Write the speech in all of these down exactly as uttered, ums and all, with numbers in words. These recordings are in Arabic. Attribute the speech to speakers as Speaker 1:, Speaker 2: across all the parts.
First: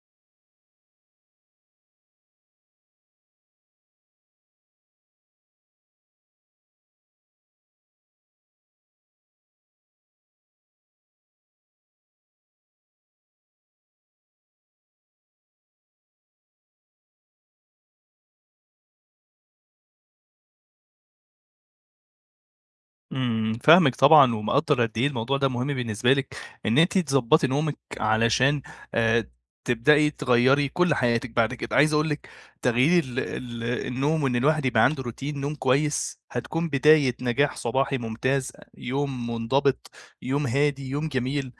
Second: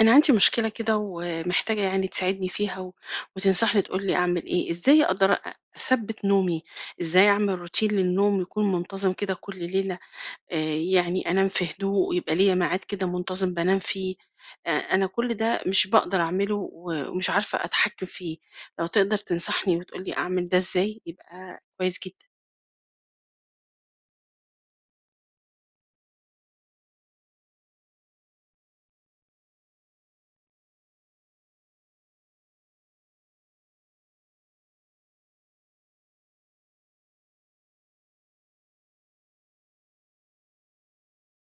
Speaker 1: أنا عندي مشكلة كده ومحتاجة يعني تساعدني فيها و... وتنصحني تقولي أعمل إيه إزاي أقدر أ- أثبت نومي. إزاي أعمل روتين للنوم يكون منتظم كده كل ليلة، آه يعني أنام في هدوء ويبقى ليا ميعاد كده منتظم بنام فيه. آه، أنا كل ده مش بقدر أعمله و- ومش عارفة أتحكم فيه. لو تقدر تنصحني وتقولي أعمل ده إزاي يبقى كويس جدا.
Speaker 2: إمم، فاهمِك طبعًا، ومقدّر قد إيه الموضوع ده مهم بالنسبة لِك، إن أنتِ تضبّطي نومِك علشان آآ، تبدئي تغيّري كل حياتِك بعد كده. عايز أقول لِك تغيير ال ال النوم وإن الواحد يبقى عنده روتين نوم كويس، هتكون بداية نجاح صباحي ممتاز، يوم منضبط، يوم هادي، يوم جميل،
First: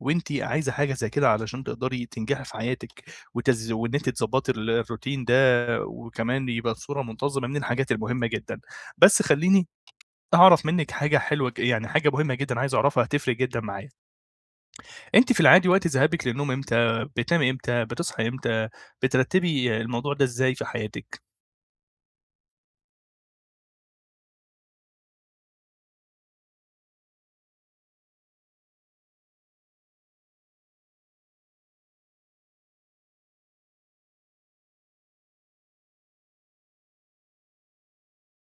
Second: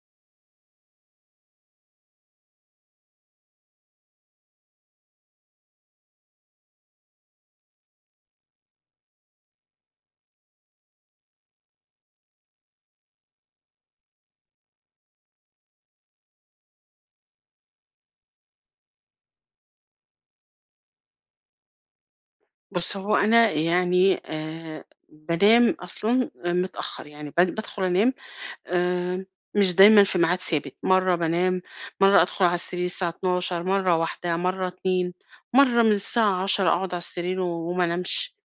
Speaker 2: وأنتِ عايزة حاجة زي كده علشان تقدري تنجحي في حياتِك، وتز وإن أنتِ تضبّطي ال الروتين ده، وكمان يبقى بصورة منتظمة، من الحاجات المهمة جدًا. بس خلّيني أعرف منِّك حاجة حلوة ج يعني حاجة مهمة جدًا عايز أعرفها هتفرق جدًا معايا، أنتِ في العادي وقت ذهابِك للنوم إمتى، بتنامي إمتى، بتصحي إمتى، بترتّبي الموضوع ده إزاي في حياتِك؟
Speaker 1: بص، هو أنا يعني آه بنام أصلا متأخر، يعني بد- بدخل أنام. آآ، مش دايمًا في ميعاد ثابت، مرّة بانام، مرّة أدخل على السرير الساعة اتناشر بالليل، مرّة واحدة، مرّة اتنين، مرّة من الساعة اتنين وعشرين أقعد على السرير و وما انامش.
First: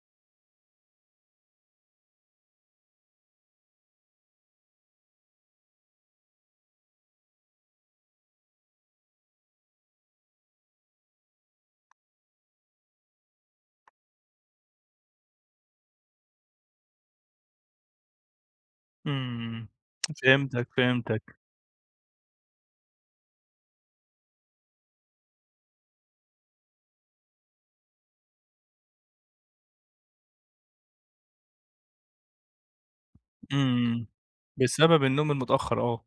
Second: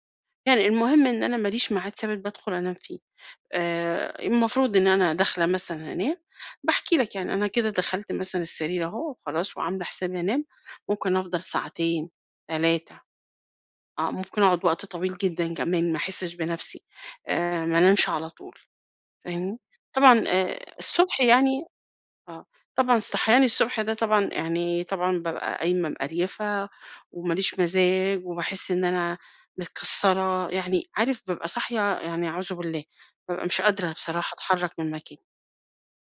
Speaker 1: يعني المهم إن أنا ما ليش ميعاد ثابت بادخل أنام فيه. آآ، المفروض إن أنا داخلة مثلًا هانام، باحكي لك يعني أنا كده دخلت مثلًا السرير أهو وخلاص وعاملة حسابي هانام، ممكن أفضل ساعتين، تلاتة. آه، ممكن أقعد وقت طويل جدًا كمان ما أحسش بنفسي، آآ، ما انامش على طول. فاهمني؟
Speaker 2: إمم،
Speaker 1: طبعًا آآ،
Speaker 2: فهمتك،
Speaker 1: الصبح
Speaker 2: فهمتك،
Speaker 1: يعني آه، طبعًا الصحيان الصبح ده طبعًا يعني طبعًا بابقى قايمة مقريفة، وماليش مزاج، وباحس إن أنا متكسرة، يعني عارف بابقى صاحية يعني أعوذ بالله، بابقى مش قادرة
Speaker 2: إمم،
Speaker 1: بصراحة أتحرك من
Speaker 2: بسبب
Speaker 1: مكاني.
Speaker 2: النوم المتأخر، آه.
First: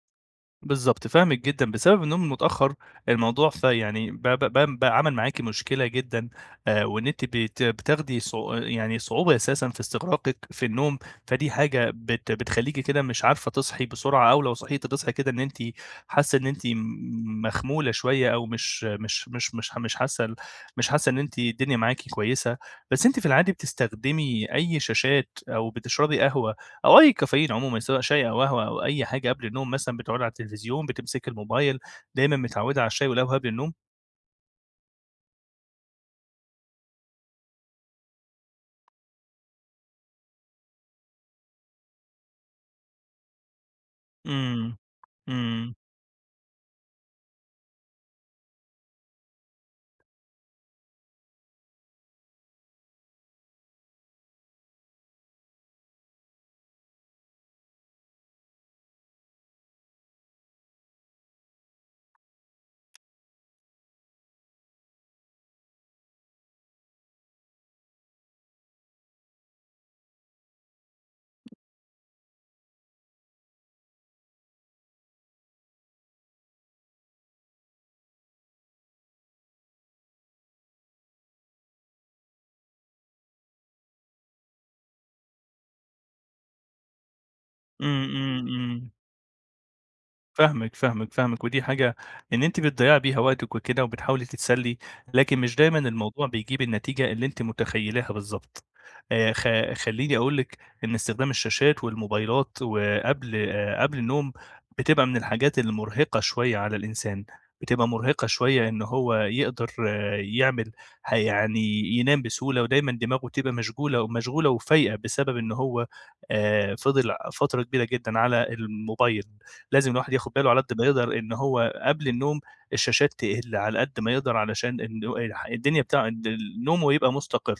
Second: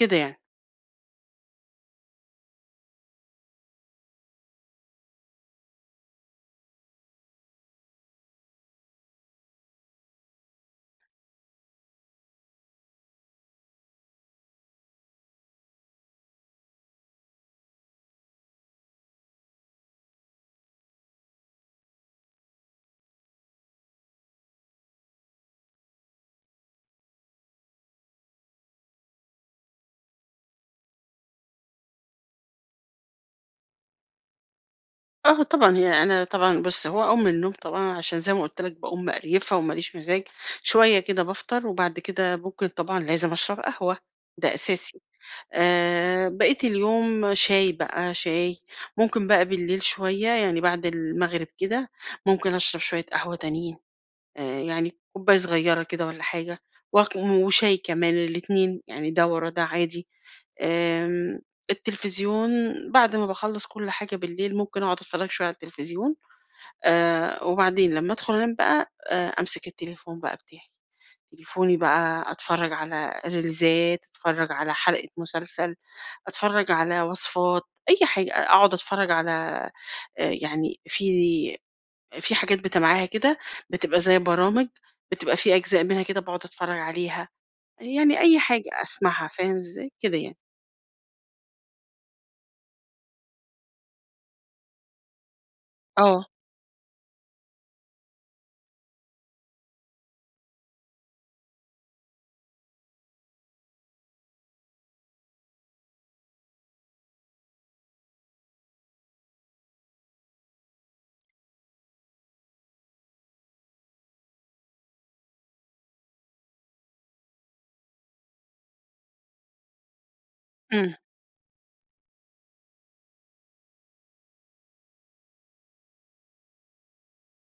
Speaker 1: كده يعني.
Speaker 2: بالضبط، فاهمِك جدًا، بسبب النوم المتأخّر الموضوع ف يعني ب ب ب بقى عمل معاكِ مشكلة جدًا، آآ، وإن أنتِ بت بتاخدي صعو يعني صعوبة أساسًا في استغراقِك في النوم، فدي حاجة بت بتخلّيكِ كده مش عارفة تصحي بسرعة، أو لو صحيتِ تصحي كده إن أنتِ حاسة إن أنتِ م مخمولة شوية، أو مش مش مش مش ح مش حاسة ال مش حاسة إن أنتِ الدنيا معاكِ كويسة، بس أنتِ في العادي بتستخدمي أي شاشات أو بتشربي قهوة أو أي كافيين عمومًا سواء شاي أو قهوة أو أي حاجة قبل النوم مثلًا بتقعدي على التلفزيون، بتمسكي الموبايل، دايمًا متعوّدة على الشاي والقهوة قبل النوم؟
Speaker 1: آه طبعًا. هي أنا طبعًا بُص، هو أقوم من النوم طبعًا عشان زي ما قُلت لك باقوم مقريفة وماليش مزاج، شوية كده بافطر، وبعد كده ممكن طبعًا لازم أشرب قهوة. ده
Speaker 2: إمم،
Speaker 1: أساسي.
Speaker 2: إمم،
Speaker 1: آآ بقية اليوم شاي بقى، شاي. ممكن بقى بالليل شوية، يعني بعد المغرب كده، ممكن أشرب شوية قهوة تانيين، آآ يعني كوباية صغيرة كده والّا حاجة، واك وشاي كمان الاتنين، يعني ده ورا ده عادي. آمم التلفزيون، بعد ما باخلّص كل حاجة بالليل، ممكن أقعد أتفرّج شوية على التلفزيون. آآ وبعدين لمّا أدخل أنام بقى، آآ أمسك التليفون بقى بتاعي. تليفوني بقى أتفرّج على ريلزات، أتفرّج على حلقة مسلسل، أتفرّج على وصفات، أي حاجة، أقعد أتفرّج على آآ يعني في في حاجات بتابعاها كده، بتبقى زي برامج، بتبقى في أجزاء منها كده باقعد أتفرّج عليها،
Speaker 2: إمم،
Speaker 1: يعني أي
Speaker 2: إمم،
Speaker 1: حاجة
Speaker 2: إمم.
Speaker 1: أسمعها. فاهم إزاي؟ كده يعني.
Speaker 2: فاهمِك، فاهمِك، فاهمِك، ودي حاجة إن أنتِ بتضيّعي بيها وقتِك وكده وبتحاولي تتسلّي، لكن مش دايمًا
Speaker 1: آه.
Speaker 2: الموضوع بيجيب النتيجة اللي أنتِ متخيّلاها بالضبط. آآ خ خلّيني أقول لِك إن استخدام الشاشات والموبايلات وقبل آآ قبل النوم بتبقى من الحاجات المرهقة شوية على الإنسان، بتبقى مرهقة شوية إن هو يقدر آه، يعمل ح يعني ينام بسهولة ودايمًا دماغه تبقى مشغولة ومشغولة وفايقة بسبب إن هو آآ فضل فترة كبيرة جدًا على الموبايل. لازم الواحد ياخد باله على قد ما
Speaker 1: إمم.
Speaker 2: يقدر إن هو قبل النوم الشاشات تقِل على قد ما يقدر علشان إنه الح الدنيا بتاع د نومه يبقى مستقر،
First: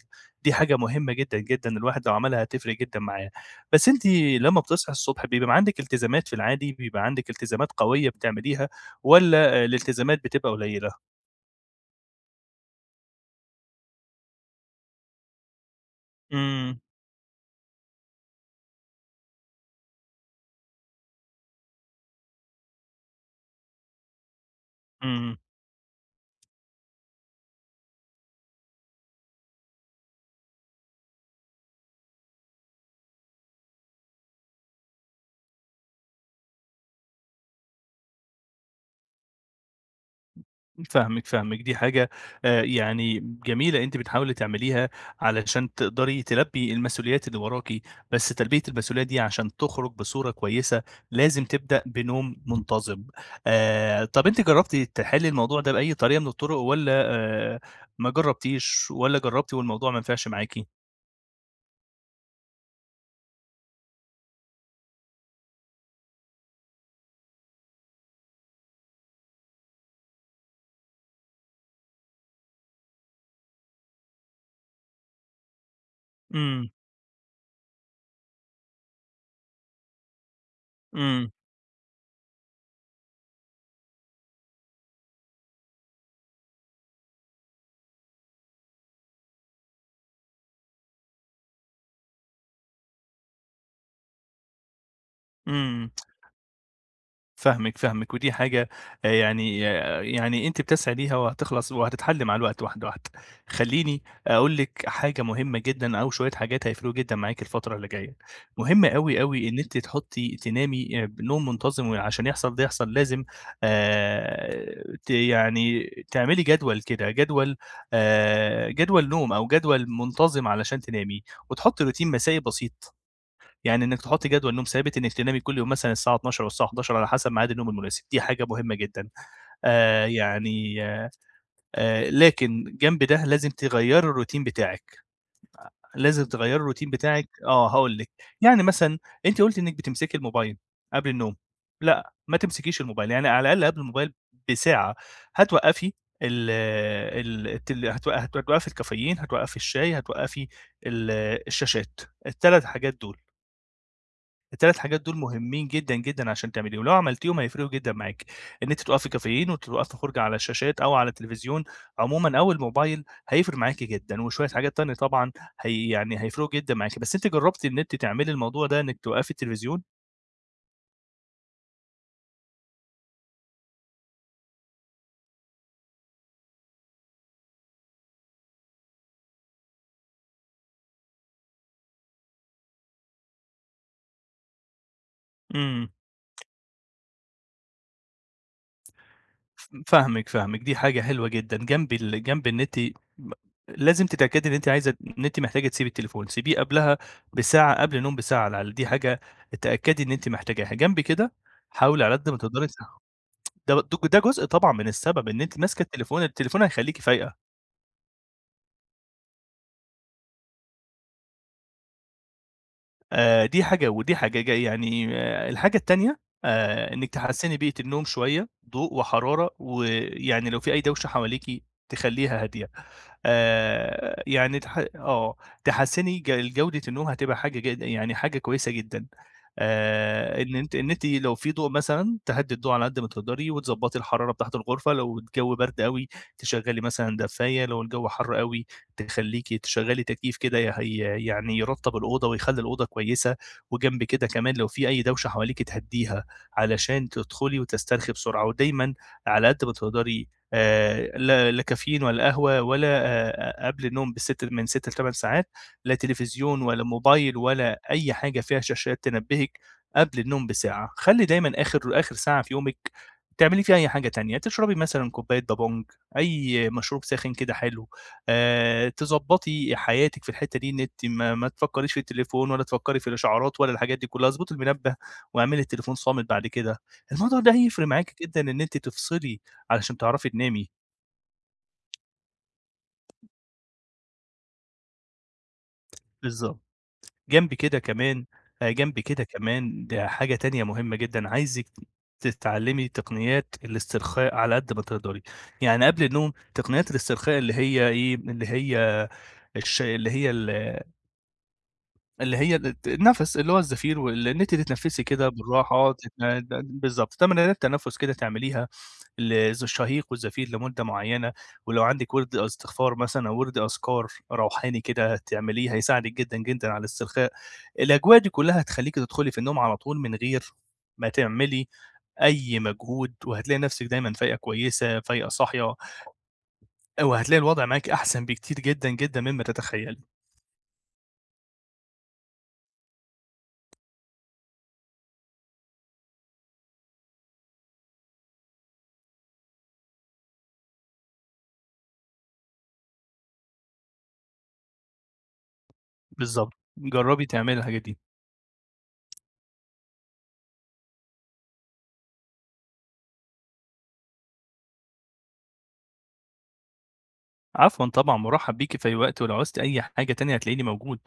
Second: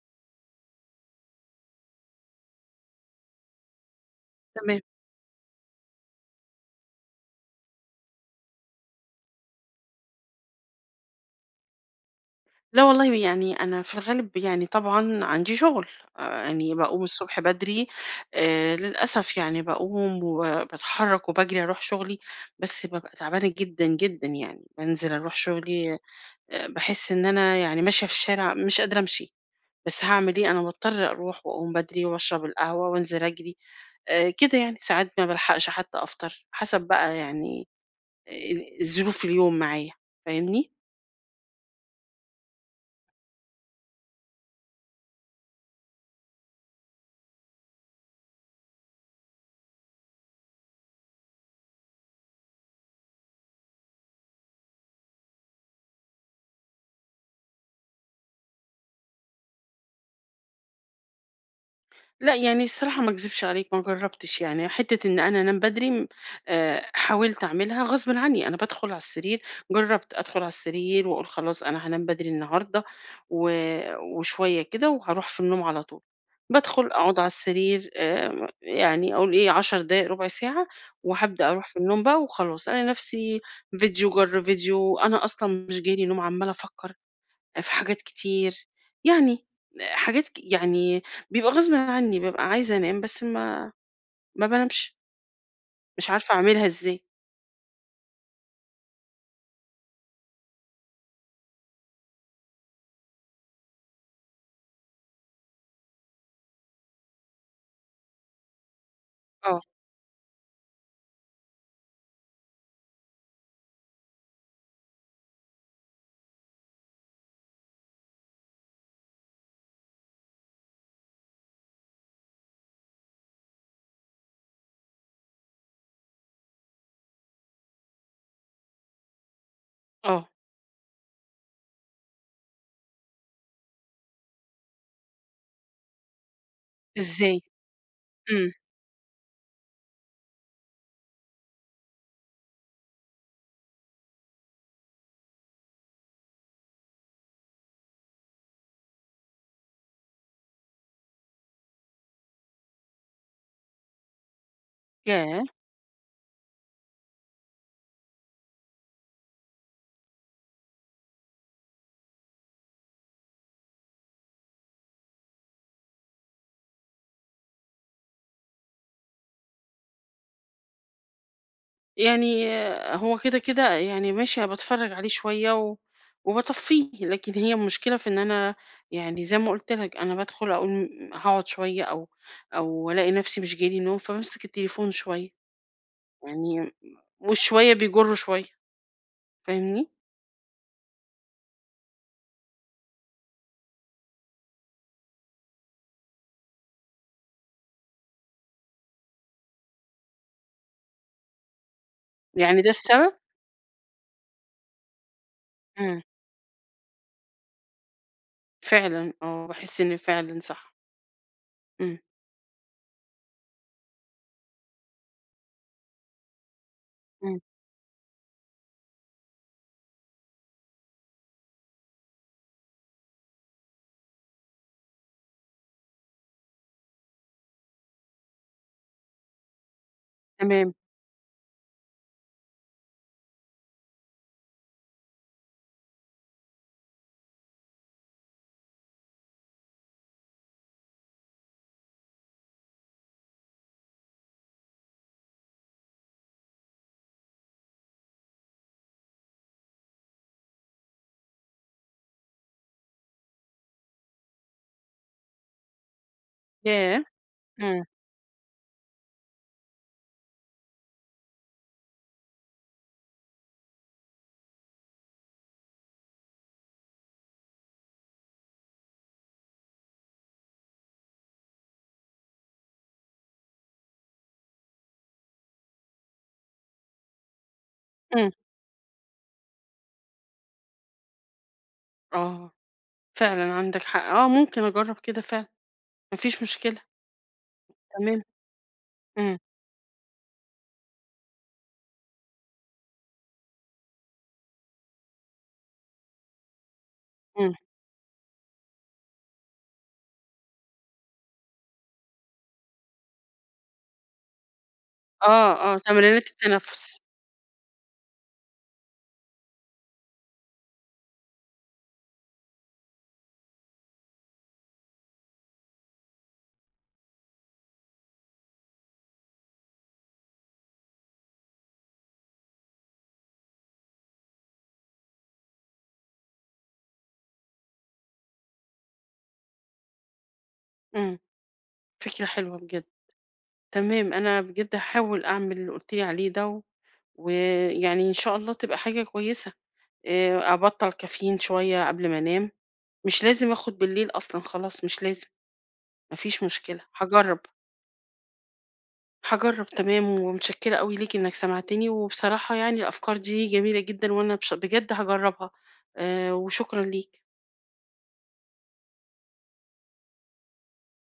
Speaker 2: دي حاجة مهمة جدًا، جدًا الواحد لو عملها هتفرق جدًا معاه. بس أنتِ لمّا
Speaker 1: تمام.
Speaker 2: بتصحي الصبح بيبقى عندِك التزامات في العادي، بيبقى عندِك التزامات قوية بتعمليها والّا الالتزامات بتبقى قليلة؟
Speaker 1: لا والله، يعني أنا في الغالب يعني طبعًا عندي شغل، آآ يعني
Speaker 2: إمم،
Speaker 1: باقوم الصبح بدري، آآ للأسف يعني باقوم وباتحرك وباجري أروح شغلي، بس بابقى تعبانة جدًا، جدًا يعني، بانزل أروح
Speaker 2: إمم.
Speaker 1: شغلي. آآ باحس إن أنا يعني ماشية في الشارع مش قادرة أمشي. بس هاعمل إيه؟ أنا باضطر أروح وأقوم بدري وأشرب القهوة وأنزل أجري. آآ كده يعني، ساعات ما بالحقش حتى أفطر، حسب بقى يعني آآ ظروف اليوم معايا. فاهمني؟
Speaker 2: فاهمِك، فاهمِك، دي حاجة آآ يعني جميلة أنتِ بتحاولي تعمليها علشان تقدري تلبّي المسؤوليات اللي وراكِ، بس تلبية المسؤولية دي عشان تخرج بصورة كويسة لازم تبدأ بنوم منتظم. آآ طَب أنتِ جرّبتِ تحلّي الموضوع ده بأي طريقة من الطُرق والّا آآ ما جرّبتيش والّا جرّبتِ والموضوع ما نفعش معاكِ؟
Speaker 1: لأ، يعني الصراحة ما اكذبش عليك ما جرّبتش. يعني حتّة إن أنا أنام بدري، م آآ حاولت أعملها غصبٍ عنّي. أنا بادخل على السرير، جرّبت أدخل على السرير وأقول خلاص أنا هانام بدري النهارده، و وشوية كده وهاروح في النوم على طول.
Speaker 2: إمم،
Speaker 1: بادخل أقعد على السرير، آآ يعني أقول إيه عشر دقايق، ربع ساعة
Speaker 2: إمم،
Speaker 1: وهابدأ أروح في النوم بقى وخلاص. ألاقي نَفْسي فيديو جَر فيديو، أنا أصلًا مش جاي لي نوم، عمّالة أفكّر في حاجات كتير، يعني حاجات ك يعني بيبقى غصبٍ عني، بابقى عايزة أنام بس ما ما بانامش.
Speaker 2: إمم.
Speaker 1: مش عارفة أعملها إزاي.
Speaker 2: فاهمِك، فاهمِك، ودي حاجة آآ يعني آه، يعني أنتِ بتسعي ليها وهتخلص وهتتحل مع الوقت واحدة، واحدة. خلّيني أقول لِك حاجة مهمة جدًا أو شوية حاجات هيفرقوا جدًا معاكِ الفترة اللي جاية. مهم أوي، أوي إن
Speaker 1: آه.
Speaker 2: أنتِ تحطّي تنامي آآ بنوم منتظم، وعشان يحصل ده يحصل لازم آآ ت يعني تعملي جدول كده، جدول آآ جدول نوم أو جدول منتظم علشان تنامي، وتحطّي روتين مسائي بسيط. يعني إنِّك تحُطّي جدول نوم ثابت، إنِّك تنامي كل يوم مثلًا الساعة اتناشر أو الساعة حداشر على حسب ميعاد النوم المناسب، دي حاجة مهمة جدًا. آآ
Speaker 1: آه.
Speaker 2: يعني آآ لكن جنب ده لازم تغيّري الروتين بتاعِك، لازم تغيّري الروتين بتاعِك
Speaker 1: إزاي؟
Speaker 2: آه، هاقول لِك.
Speaker 1: إمم.
Speaker 2: يعني مثلًا أنتِ قُلتِ إنِّك بتمسكي الموبايل قبل النوم، لأ، ما تمسكيش الموبايل، يعني على الأقل قبل الموبايل بساعة هتوقّفي ال ال التل هتوق هتوقّفي الكافيين، هتوقّفي الشاي، هتوقّفي ال الشاشات، التلات حاجات دول. التلات حاجات دول
Speaker 1: ياه!
Speaker 2: مهمين جدًا، جدًا عشان تعمليهم، لو عملتيهم هيفرقوا جدًا معاكِ، إن أنتِ تُقفي كافيين وتبقى في خُرجة على الشاشات أو على التلفزيون عمومًا أو الموبايل، هيفرق معاكِ جدًا، وشوية حاجات تانية طبعًا هي يعني هيفرقوا جدًا معاكِ، بس أنتِ جرّبتِ إن أنتِ تعملي الموضوع ده إنِّك توقّفي التلفزيون؟
Speaker 1: يعني آه، هو كده، كده يعني ماشي باتفرّج عليه شوية و وباطفّيه، لكن هي المشكلة في إن أنا يعني زي ما قُلت لك أنا بادخل أقول م هاقعد شوية، أو أو ألاقي نفسي مش جاي لي نوم، فبامسك التليفون شوية،
Speaker 2: إمم.
Speaker 1: يعني والشوية بيجُر شوية.
Speaker 2: ف
Speaker 1: فاهمني؟
Speaker 2: فاهمِك، فاهمِك، دي حاجة حلوة جدًا جنب ال جنب إن أنتِ م لازم تتأكدي إن أنتِ عايزة إن أنتِ محتاجة تسيبي التليفون، سيبيه قبلها بساعة قبل النوم بساعة على الأقل، دي حاجة اتأكدي إن أنتِ محتاجاها، جنب كده حاولي على قد ما
Speaker 1: يعني
Speaker 2: تقدري
Speaker 1: ده
Speaker 2: تس
Speaker 1: السبب؟
Speaker 2: ده د ده جزء طبعًا من السبب إن أنتِ ماسكة
Speaker 1: إمم.
Speaker 2: التليفون، التليفون هيخلّيكِ فايقة،
Speaker 1: فعلًا آه، باحس إن فعلًا صح. إمم.
Speaker 2: آآ دي حاجة ودي حاجة ج يعني الحاجة التانية آآ إنِّك
Speaker 1: إمم.
Speaker 2: تحسّني بيئة النوم شوية، ضوء وحرارة، ويعني لو في أي دوشة حواليكِ تخلّيها هادية، آآ يعني تح آه، تحسّني ج جودة النوم هتبقى حاجة ج يعني حاجة كويسة جدًا، آآ إن
Speaker 1: تمام.
Speaker 2: أنتِ إن أنتِ لو في ضوء مثلًا تهدّي الضوء على قد ما تقدري، وتضبّطي الحرارة بتاعة الغرفة، لو الجو برد أوي تشغّلي مثلًا دفّاية، لو الجو حَر أوي تخلّيكِ تشغّلي تكييف كده ي هي يعني يرطّب الأوضة ويخلّي الأوضة كويسة، وجنب كده كمان لو في أي دوشة حواليكِ تهدّيها، علشان تدخلي وتسترخي بسرعة، ودايمًا على قد ما تقدري آآ لا لا كافيين ولا قهوة ولا آآ قبل النوم بست من ستة لـ تمانية ساعات، لا تلفزيون ولا
Speaker 1: ياه!
Speaker 2: موبايل ولا
Speaker 1: إمم.
Speaker 2: أي حاجة فيها شاشات تنبّهِك قبل النوم بساعة، خلّي دايمًا آخر آخر ساعة في يومِك تعملي فيها أي حاجة تانية، تشربي مثلًا كوباية بابونج، أي مشروب ساخن كده حلو. آآ تضبّطي حياتِك في الحتّة دي، إن أنتِ ما ما تفكّريش في التليفون ولا تفكّري في الإشعارات ولا الحاجات دي كُلّها، اضبطي المنبه واعملي التليفون صامت بعد كده. الموضوع ده هيفرق معاكِ
Speaker 1: إمم.
Speaker 2: جدًا إن أنتِ تفصلي علشان تعرفي تنامي.
Speaker 1: آه، فعلًا عندك حق. آه، ممكن أجرّب كده فعلًا، ما فيش
Speaker 2: بالضبط.
Speaker 1: مشكلة.
Speaker 2: جنب كده
Speaker 1: تمام.
Speaker 2: كمان آآ جنب كده
Speaker 1: إمم.
Speaker 2: كمان ده حاجة تانية مهمة جدًا، عايزِك تتعلّمي تقنيات الاسترخاء على قد ما تقدري. يعني قبل النوم تقنيات الاسترخاء
Speaker 1: إمم.
Speaker 2: اللي هي إيه، اللي هي الش اللي هي ال اللي هي الت النَفَس، اللي هو الزفير وال إن أنتِ تتنفّسي كده
Speaker 1: آه. آه،
Speaker 2: بالراحة
Speaker 1: تمرينات
Speaker 2: تتن د
Speaker 1: التنفس.
Speaker 2: بالضبط، تمرينات تنفُّس كده تعمليها للز الشهيق والزفير لمدة معيّنة، ولو عندِك وِرد استغفار مثلًا أو وِرد أذكار روحاني كده تعمليه هيساعدِك جدًا، جدًا على الاسترخاء. الأجواء دي كلّها هتخلّيكِ تدخُلي في النوم على طول من غير ما تعملي أي مجهود، وهتلاقي نَفْسِك دايمًا فايقة كويسة، فايقة صاحية، وهتلاقي الوضع معاكِ أحسن بكتير جدًا، جدًا مما تتخيّلي.
Speaker 1: إمم. فكرة حلوة بجد. تمام، أنا بجد هاحاول أعمل اللي قُلت لي عليه ده، و- ويعني إن شاء الله تبقى حاجة كويسة. آآ، أبطّل كافيين شوية قبل ما أنام، مش لازم آخد بالليل أصلًا، خلاص مش لازم، ما فيش
Speaker 2: بالضبط،
Speaker 1: مشكلة،
Speaker 2: جرّبي
Speaker 1: هاجرّب.
Speaker 2: تعملي الحاجات دي.
Speaker 1: هاجرّب، تمام. ومتشكّرة أوي ليك إنّك سمعتني، وبصراحة يعني الأفكار دي جميلة جدًا وأنا بش بجد هاجرّبها. آآ وشكرًا ليك.
Speaker 2: عفوا طبعا مرحب بيكي في أي وقت ولو عوزتي أي حاجة تانية هتلاقيني موجود